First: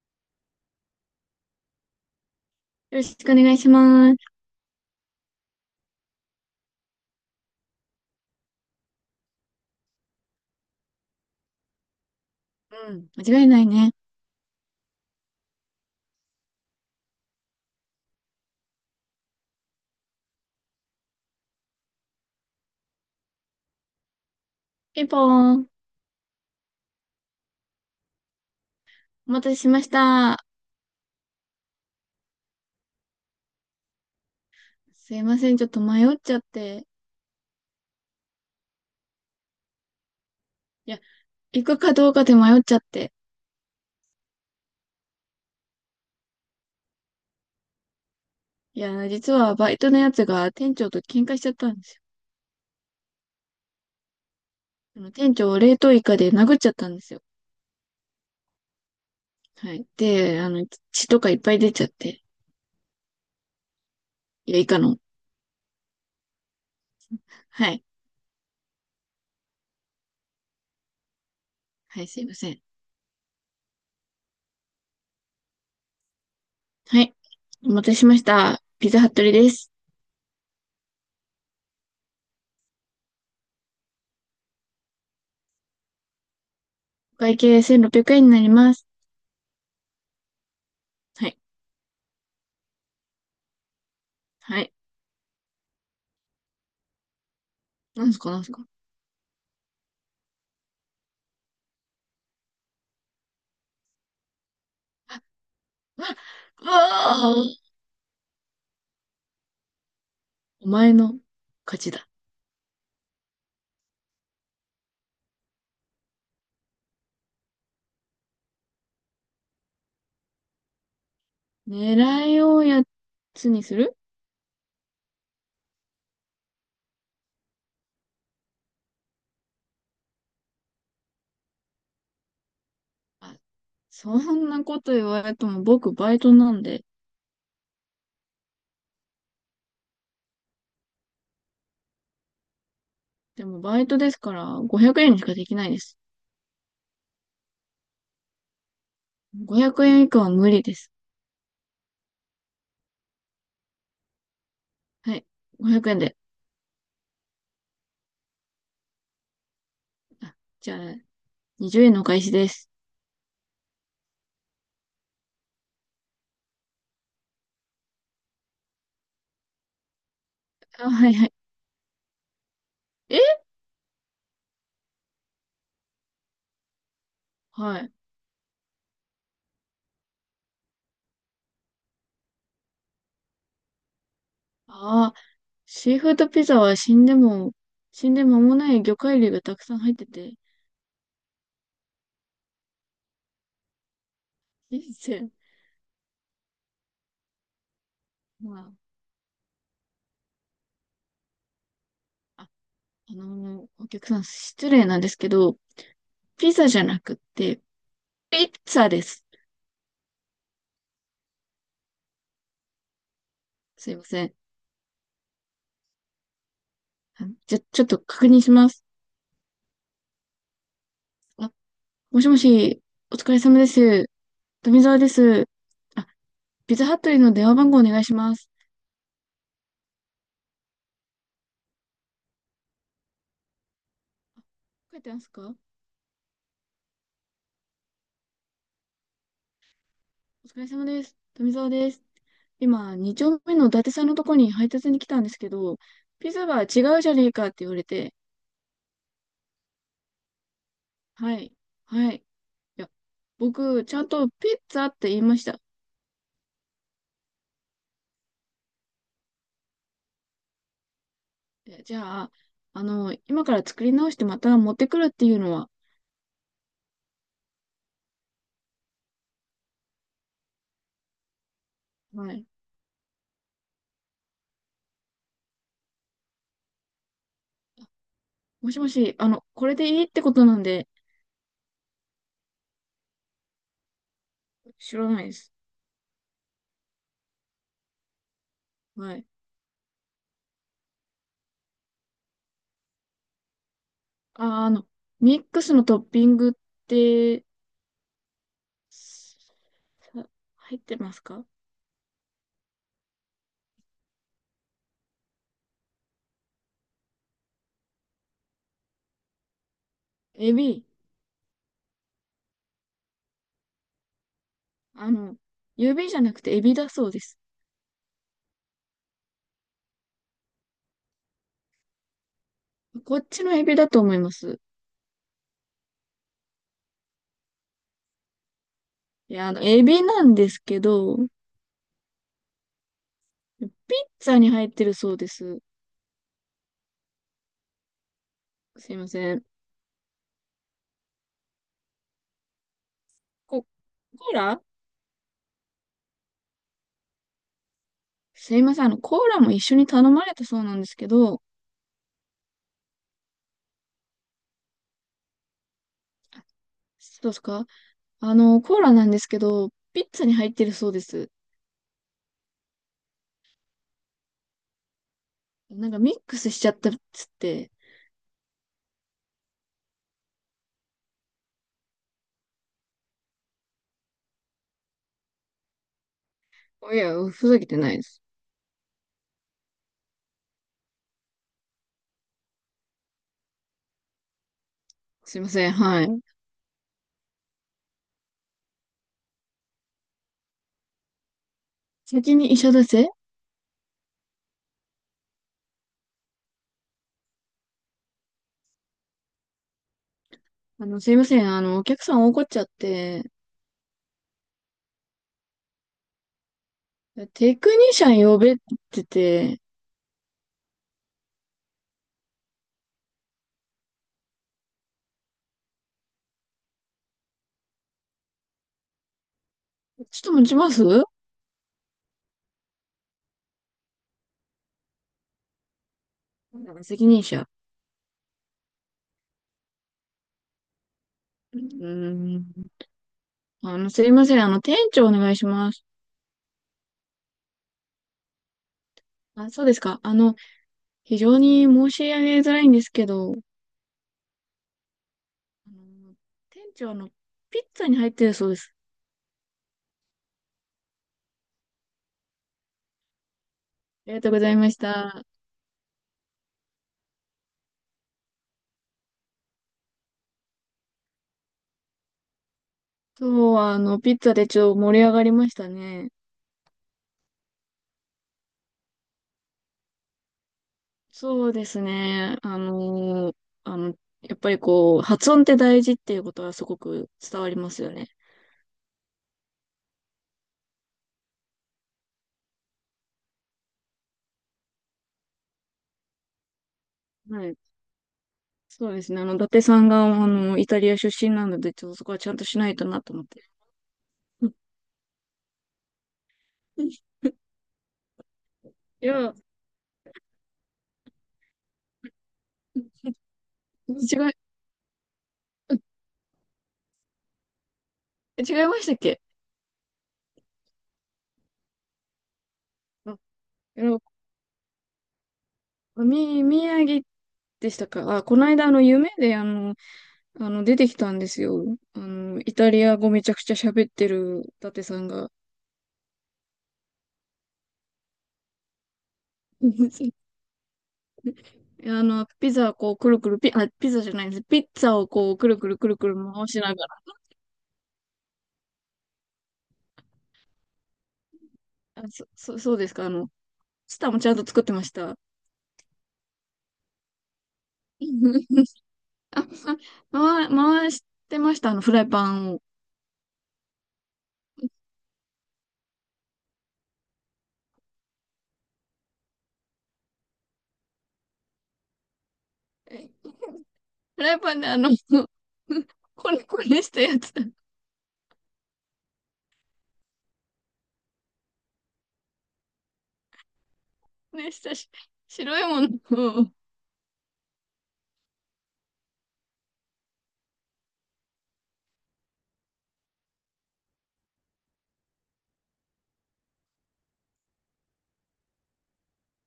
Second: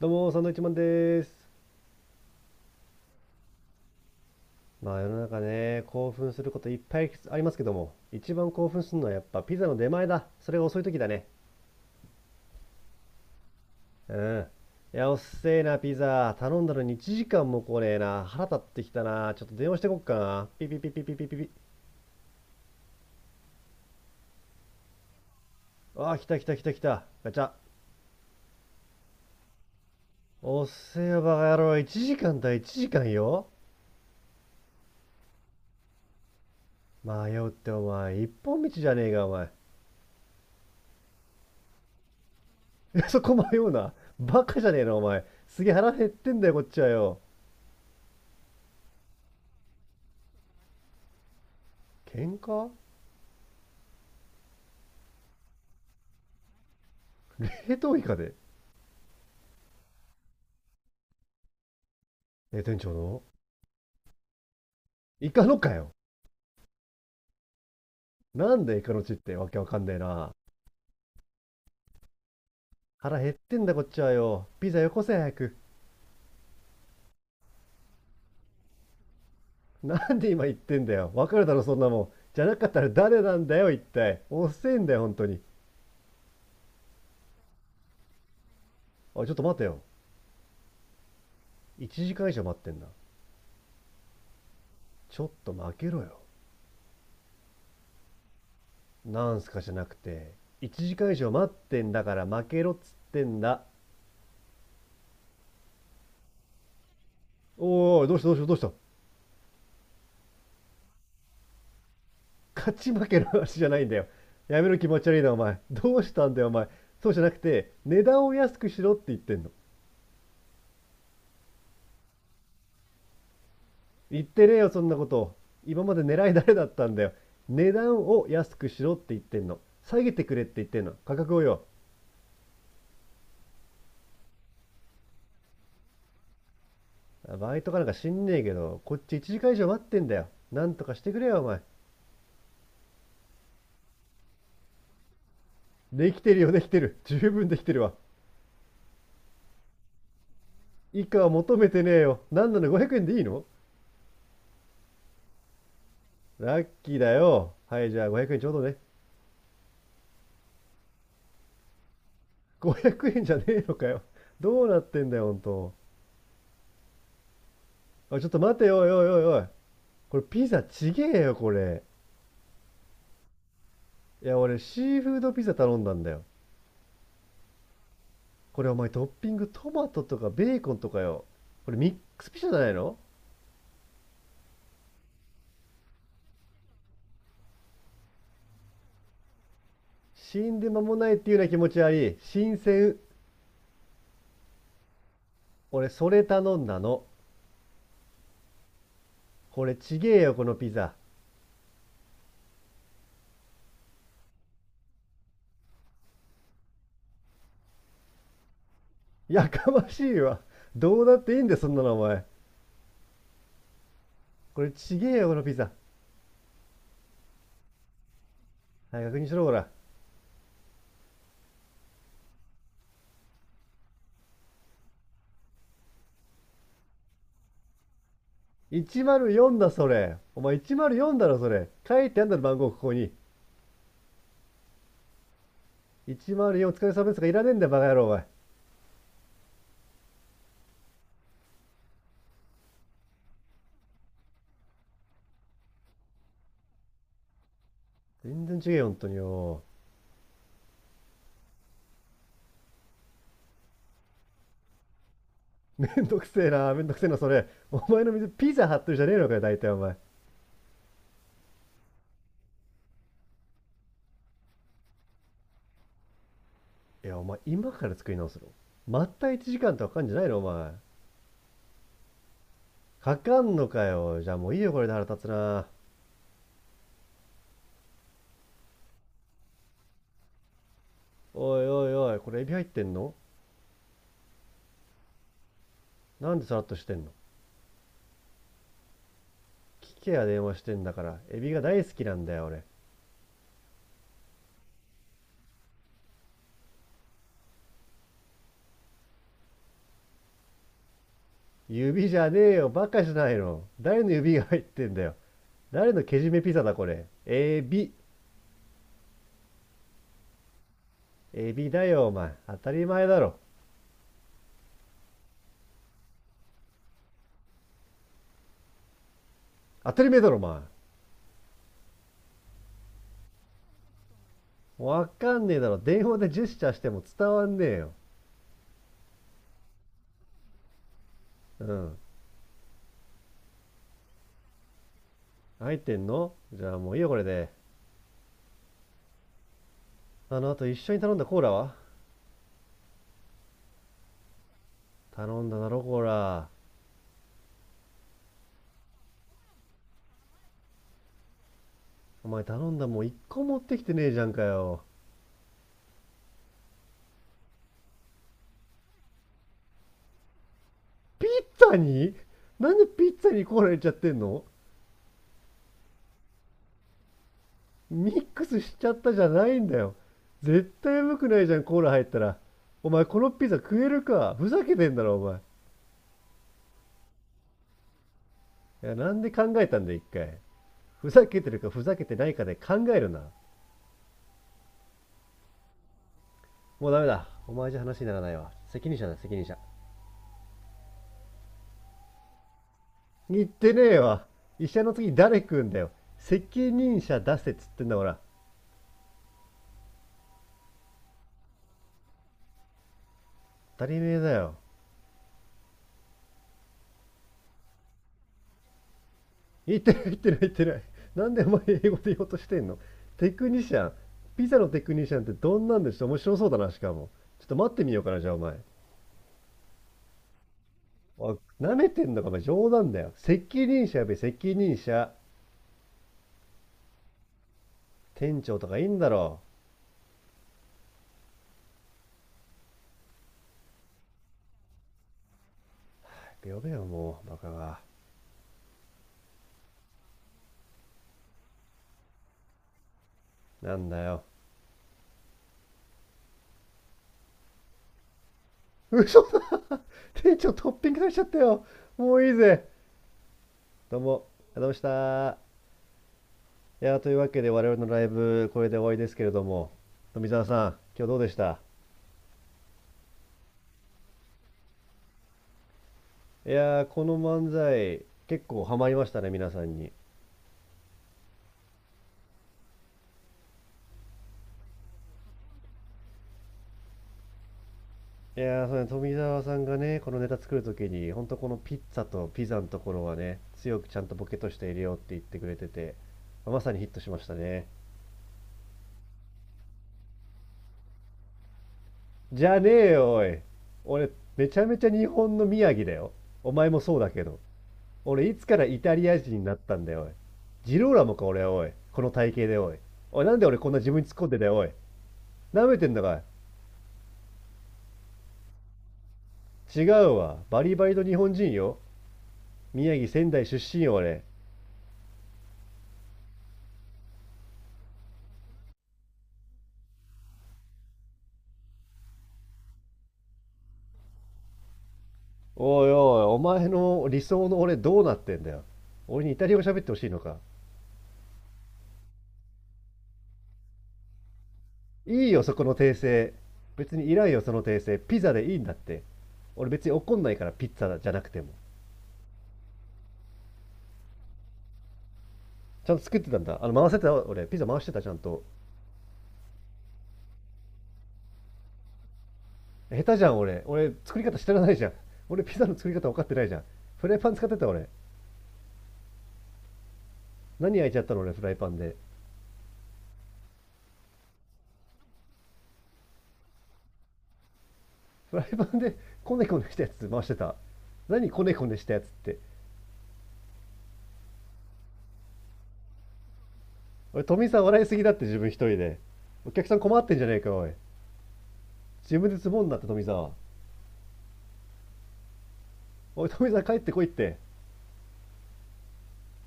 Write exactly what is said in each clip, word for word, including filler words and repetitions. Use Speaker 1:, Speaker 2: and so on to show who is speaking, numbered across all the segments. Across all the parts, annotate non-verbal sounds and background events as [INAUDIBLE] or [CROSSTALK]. Speaker 1: どうも、サンドイッチマンです。
Speaker 2: よろしくお願いします。
Speaker 1: まあ世の中ね、興奮することいっぱいありますけども、一番興奮するのはやっぱピザの出前だ。それが遅い時だね。
Speaker 2: うん、間違いないね。
Speaker 1: うん。いや、おっせえな、ピザ。頼んだのにいちじかんも来ねえな。腹立ってきたな。ちょっと電話してこっかな。ピピピピピピピピ。
Speaker 2: ピンポーン。
Speaker 1: ああ、来た来た来た来た。ガチャ。
Speaker 2: お待たせしました。
Speaker 1: おっせえよ、バカ野郎。いちじかんだ、いちじかんよ。
Speaker 2: すいません、ちょっと迷っちゃって。
Speaker 1: 迷うってお前、一本道じゃねえか、お前。
Speaker 2: いや、行くかどうかで迷っちゃっ
Speaker 1: [LAUGHS]
Speaker 2: て。
Speaker 1: そこ迷うな。バカじゃねえの、お前。すげえ腹減ってんだよ、こっちはよ。
Speaker 2: いや、実はバイトのやつが店長と喧嘩しちゃったんですよ。
Speaker 1: 喧嘩
Speaker 2: あの店長を冷凍イカで殴っちゃったんですよ。
Speaker 1: 冷凍イカで、
Speaker 2: はい。で、あの、血とかいっぱい出ちゃって。
Speaker 1: え店長の
Speaker 2: いや、イカの。
Speaker 1: イカのかよ、
Speaker 2: はい。
Speaker 1: なんでイカの血ってわけわかんねえな。
Speaker 2: はい、すいません。
Speaker 1: 腹減ってんだこっちはよ、ピザよこせ早く。
Speaker 2: はい。お待たせしました。ピザハットリです。
Speaker 1: なんで今言ってんだよ、わかるだろそんなもん。じゃなかったら誰なんだよ一体、遅えんだよ本当に。
Speaker 2: お会計せんろっぴゃくえんになります。
Speaker 1: あ、ちょっと待てよ。
Speaker 2: はい。
Speaker 1: 一時間以上待ってんな。
Speaker 2: はい。
Speaker 1: ちょっと負けろよ。
Speaker 2: なんすか、なんすか。
Speaker 1: なんすかじゃなくて、一時間以上待ってんだから負けろっつってんだ。
Speaker 2: あ、あ、ああ
Speaker 1: おいおい、どうしたどうしたどうした。
Speaker 2: お前の勝ちだ。
Speaker 1: 勝ち負けの話じゃないんだよ。やめろ気持ち悪いな、お前。どうしたんだよ、お前。そうじゃなくて、値段を安くしろって言ってんの。
Speaker 2: 狙いをやつにする。
Speaker 1: 言ってねえよ、そんなこと。今まで狙い誰だったんだよ。値段を安くしろって言ってんの。下げてくれって言ってんの。価格をよ。
Speaker 2: あ、そんなこと言われても僕バイトなんで。
Speaker 1: バイトかなんか知んねえけど、こっち一時間以上待ってんだよ。なんとかしてくれよ、お前。
Speaker 2: でもバイトですからごひゃくえんにしかできないです。
Speaker 1: できてるよ、できてる。十分できてるわ。
Speaker 2: ごひゃくえん以下は無理です。
Speaker 1: 以下は求めてねえよ。なんなの、ごひゃくえんでいいの？
Speaker 2: はい。ごひゃくえんで。
Speaker 1: ラッキーだよ。はい、じゃあごひゃくえんちょうどね。
Speaker 2: あ、じゃあ、にじゅうえんのお返しです。
Speaker 1: ごひゃくえんじゃねえのかよ。どうなってんだよ、ほんと。あ、ちょっと待てよ、おいおいおいおい。これピザ
Speaker 2: あ、
Speaker 1: ち
Speaker 2: はい
Speaker 1: げえ
Speaker 2: はい。
Speaker 1: よ、これ。
Speaker 2: え
Speaker 1: いや、俺シーフードピザ頼んだんだよ。
Speaker 2: はい。
Speaker 1: これお前トッピングトマトとかベーコンとかよ。これミックスピザじゃないの？
Speaker 2: ああ、シーフードピザは死んでも、死んで間もない魚介類がたくさん入ってて、
Speaker 1: 死んで間もないっていうような気持ちあり、新鮮。
Speaker 2: 人生、
Speaker 1: 俺それ頼んだの。
Speaker 2: ま
Speaker 1: これちげえよ、このピザ。
Speaker 2: あ、あ、あのーお客さん失礼なんですけど、ピザじゃなくって、ピッツァです。
Speaker 1: やかましいわ。どうだっていいんだよ、そんなのお前。
Speaker 2: すいません。
Speaker 1: これちげえよ、このピザ。
Speaker 2: じゃ、ちょっと確認します。
Speaker 1: はい、確認しろ、ほら。
Speaker 2: あ、もしもし、お疲れ様です。富澤です。あ、ピザハットリーの電話番号お願いします。
Speaker 1: いちまるよんだ、それ。お前いちまるよんだろ、それ。書いてあんだろ、番号、ここに。
Speaker 2: 書いてますか？
Speaker 1: いちまるよんお疲れ様ですがかいらねえんだよ、バカ野郎、お前。
Speaker 2: お疲れ様です。富澤です。今、に丁目の伊達さんのとこに配達に来たんですけど、ピザは違うじゃねえかって言われて、
Speaker 1: 全然違えよ、ほんとによ。
Speaker 2: はい、はい。いや、僕、ちゃんとピッツァって言いました。
Speaker 1: [LAUGHS] めんどくせえな、めんどくせえな、それ。お前の水、ピザ貼ってるじゃねえのかよ、大体、お前。
Speaker 2: えじゃあ、あの、今から作り直してまた持ってくるっていうのは、
Speaker 1: いや、お前、今から作り直すの？まったいちじかんとかかかんじゃないの、お前。
Speaker 2: はい。
Speaker 1: かかんのかよ。じゃあもういいよ、これで腹立つな。
Speaker 2: もしもし、あの、これでいいってことなんで、
Speaker 1: おいおいおい、これエビ入ってんの？
Speaker 2: 知らないです。
Speaker 1: なんでさらっとしてんの？
Speaker 2: はい。
Speaker 1: 聞けや、電話してんだから。エビが大好きなんだよ、俺。
Speaker 2: あ、あの、ミックスのトッピングって、さ入ってますか？
Speaker 1: 指じゃねえよ、バカじゃないの。誰の指が入ってんだよ。誰のけじめピザだ、これ。エビ。
Speaker 2: エビ。
Speaker 1: エビだよ、お前。当たり前だろ。
Speaker 2: あの、指じゃなくてエビだそうです。
Speaker 1: 当たり前だろ、お前。
Speaker 2: こっちのエビだと思います。
Speaker 1: わかんねえだろ。電話でジェスチャーしても伝わんねえよ。
Speaker 2: いや、あの、エビなんですけど、ピ
Speaker 1: うん。
Speaker 2: ッツァに入ってるそうです。
Speaker 1: 入ってんの？じゃあもういいよ、これで。
Speaker 2: すいません。
Speaker 1: あの、あと一緒に頼んだコーラは？
Speaker 2: コ、コーラ。
Speaker 1: 頼んだだろ、コーラ。
Speaker 2: すいません。あの、コーラも一緒に頼まれたそうなんですけど、
Speaker 1: お前頼んだもう一個持ってきてねえじゃんかよ。
Speaker 2: あそうですか？あの、コーラなんですけど、ピッツァに入ってるそうで
Speaker 1: ピ
Speaker 2: す。
Speaker 1: ッツァに？なんでピッツァにコーラ入れちゃってんの？
Speaker 2: なんかミックスしちゃったっつって。
Speaker 1: ミックスしちゃったじゃないんだよ。絶対うまくないじゃんコーラ入ったら。お前このピザ食えるか、ふざけてんだろお前。
Speaker 2: いや、ふざけてないです。
Speaker 1: いや、なんで考えたんだよ一回。ふざけてるかふざけてないかで考えるな。
Speaker 2: すいません、はい。
Speaker 1: もうダメだ、お前じゃ話にならないわ。責任者だ責任者。
Speaker 2: 先に医者だせ。
Speaker 1: 言ってねえわ。医者の次誰食うんだよ。責任者出せっつってんだから。
Speaker 2: あの、すいません、あの、お客さん怒っちゃって、
Speaker 1: 当たり前だよ。
Speaker 2: テクニシャン呼べって言ってて、
Speaker 1: 言ってない言ってない言ってない。なんでお前英語で言おうとしてんの。テクニシャン。ピザのテクニシャンってどんなんでしょう、面白そうだなしかも。ちょっと待ってみようかなじゃあお前。
Speaker 2: ちょっと持ちます。
Speaker 1: おい、舐めてんのかお前。冗談だよ。責任者、やべ責任者。
Speaker 2: 責任者。
Speaker 1: 店長とかいいんだろ？
Speaker 2: うーん。あの、すいません、あの、店長お願いします。
Speaker 1: 早く呼べよもう、バカが。
Speaker 2: あ、そうですか。あの、非常に申し上げづらいんですけど、あ
Speaker 1: なんだよ。
Speaker 2: の店長、あの、ピッツァに入ってるそうです。
Speaker 1: 嘘だ。店長トッピングされちゃったよ。もういいぜ。どう
Speaker 2: ありが
Speaker 1: も、
Speaker 2: とうござい
Speaker 1: ありがとうござい
Speaker 2: ま
Speaker 1: ま
Speaker 2: し
Speaker 1: し
Speaker 2: た。
Speaker 1: た。いやー、というわけで我々のライブこれで終わりですけれども、富澤さん今日どうでした？
Speaker 2: そう、あの、ピッツァでちょっと盛り上がりましたね。
Speaker 1: いやー、この漫才、結構ハマりましたね、皆さんに。
Speaker 2: そうですね。あのーあの、やっぱりこう、発音って大事っていうことはすごく伝わりますよね。
Speaker 1: いやー、そうね、富澤さんがね、このネタ作るときに、ほんとこのピッツァとピザのところはね、強くちゃんとボケとして入れようって言ってくれてて、まさにヒットしました
Speaker 2: はい。
Speaker 1: ね。
Speaker 2: そうですね。あの、伊達さんが、あの、イタリア出身なので、ちょっとそこはちゃん
Speaker 1: じ
Speaker 2: とし
Speaker 1: ゃ
Speaker 2: な
Speaker 1: ね
Speaker 2: いと
Speaker 1: え
Speaker 2: なと
Speaker 1: よ、
Speaker 2: 思
Speaker 1: お
Speaker 2: っ
Speaker 1: い。
Speaker 2: て。
Speaker 1: 俺、めちゃめちゃ日本の宮城だよ。お前も
Speaker 2: [LAUGHS]
Speaker 1: そう
Speaker 2: い
Speaker 1: だけど。俺、いつからイタリア人
Speaker 2: や、
Speaker 1: になったんだよ、おい。ジローラモか、俺、おい。この体型で、おい。おい、なんで俺こんな自分に突っ
Speaker 2: 違
Speaker 1: 込ん
Speaker 2: い、
Speaker 1: でんだよ、おい。舐めてんだかい。
Speaker 2: 違いましたっけ？
Speaker 1: 違うわ。バリバリの日本人よ。宮城
Speaker 2: あ、
Speaker 1: 仙台出身
Speaker 2: い
Speaker 1: よ
Speaker 2: や、
Speaker 1: 俺。
Speaker 2: み、宮城でしたか？あ、この間、あの、夢で、あの、あの、出てきたんですよ。あの、イタリア語めちゃくちゃ喋ってる伊達さんが。
Speaker 1: おいおい、お前の理想の俺どうなってんだよ。俺にイタリア語喋ってほしいの
Speaker 2: [LAUGHS]
Speaker 1: か。
Speaker 2: あの、ピザをこう、くるくるピ、あ、ピザじゃないです。ピッツァを
Speaker 1: いい
Speaker 2: こう、
Speaker 1: よ
Speaker 2: く
Speaker 1: そ
Speaker 2: る
Speaker 1: こ
Speaker 2: く
Speaker 1: の
Speaker 2: るく
Speaker 1: 訂
Speaker 2: るくる
Speaker 1: 正。
Speaker 2: 回しなが
Speaker 1: 別
Speaker 2: ら。
Speaker 1: にいらんよその訂正、ピザでいいんだって。俺別に怒んないからピッツァじゃなくても。
Speaker 2: あ、そ、そ、そうですか。あの、スタもちゃんと作ってました。
Speaker 1: ちゃんと作ってたんだ、あの回せてた？俺ピザ回してたちゃんと？
Speaker 2: [LAUGHS] あ、回、回してました。あの、フライパンを。
Speaker 1: 下手じゃん俺俺作り方知らないじゃん。俺ピザの作り方分かってないじゃん。フライパン使ってた俺。何焼いちゃったの俺フライパンで。
Speaker 2: えフライパンであの、[LAUGHS] こねこねしたやつ。
Speaker 1: フライパンでコネコネしたやつ回してた？何コネコネしたやつって。
Speaker 2: ね、したし、白いものを、
Speaker 1: おい、富澤笑いすぎだって自分一人で。お客さん困ってんじゃねえか、おい。自分でツボになって、富澤。おい、富澤帰ってこいって。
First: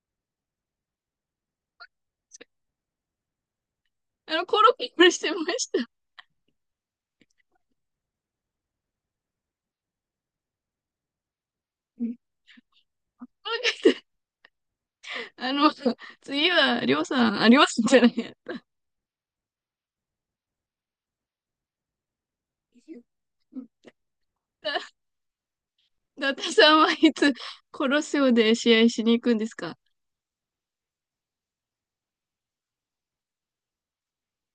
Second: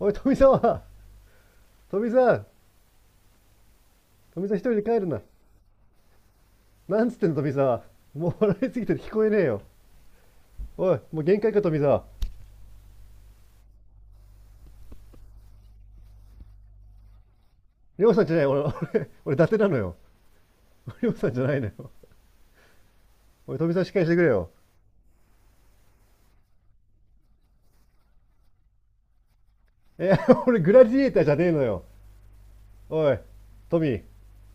Speaker 1: おい、富澤。富澤。
Speaker 2: あ
Speaker 1: 富
Speaker 2: の、
Speaker 1: 澤
Speaker 2: コ
Speaker 1: 一
Speaker 2: ロ
Speaker 1: 人
Speaker 2: ッ
Speaker 1: で帰る
Speaker 2: ケし
Speaker 1: な。
Speaker 2: てました。
Speaker 1: なんつってんの、富澤。もう笑いすぎて聞こえねえよ。おい、もう限界か、富澤。
Speaker 2: あの、次は、りょうさん、あ、りょうさんじゃ
Speaker 1: りょ
Speaker 2: な
Speaker 1: う
Speaker 2: い
Speaker 1: さんじ
Speaker 2: や。
Speaker 1: ゃない、俺、俺、俺伊達なのよ。りょうさんじゃないのよ。おい、富澤しっかりしてくれよ。
Speaker 2: だ、だたさんはいつ、コロッセオで試合しに行くんですか？
Speaker 1: え、[LAUGHS] 俺グラディエーターじゃねえのよ。おい、富。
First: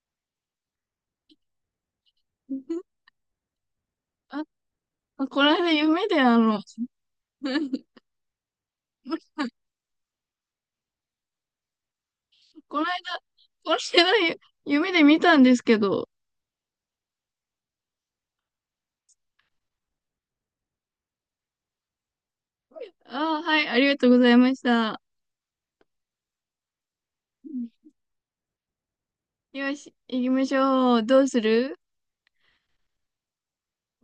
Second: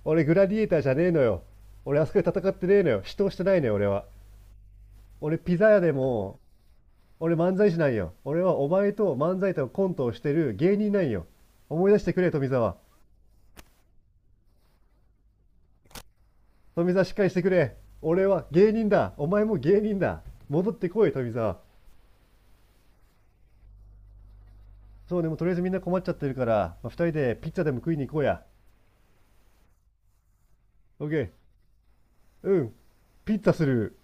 Speaker 1: 俺グラディエーターじゃねえのよ。俺あそこで戦ってねえのよ。
Speaker 2: [LAUGHS]
Speaker 1: 死闘してないのよ、俺は。
Speaker 2: あ、
Speaker 1: 俺
Speaker 2: この
Speaker 1: ピザ
Speaker 2: 間
Speaker 1: 屋で
Speaker 2: 夢であ
Speaker 1: も、
Speaker 2: の、[LAUGHS]
Speaker 1: 俺漫才師なんよ。俺はお前と漫才とコントをしてる芸人なんよ。思い出してくれ、富澤。
Speaker 2: この間、この間夢で見たんですけど、
Speaker 1: 富澤しっかりしてくれ。俺は芸人だ。お前も芸人だ。戻ってこい、富澤。
Speaker 2: ああ、はい、ありがとうございました。
Speaker 1: そうね、もうとりあえずみんな困っちゃってるから、まあ、人でピッツァでも食いに行こうや。
Speaker 2: よし、行きましょう。
Speaker 1: オッケ
Speaker 2: どうす
Speaker 1: ー。
Speaker 2: る？
Speaker 1: うん。ピッツァする。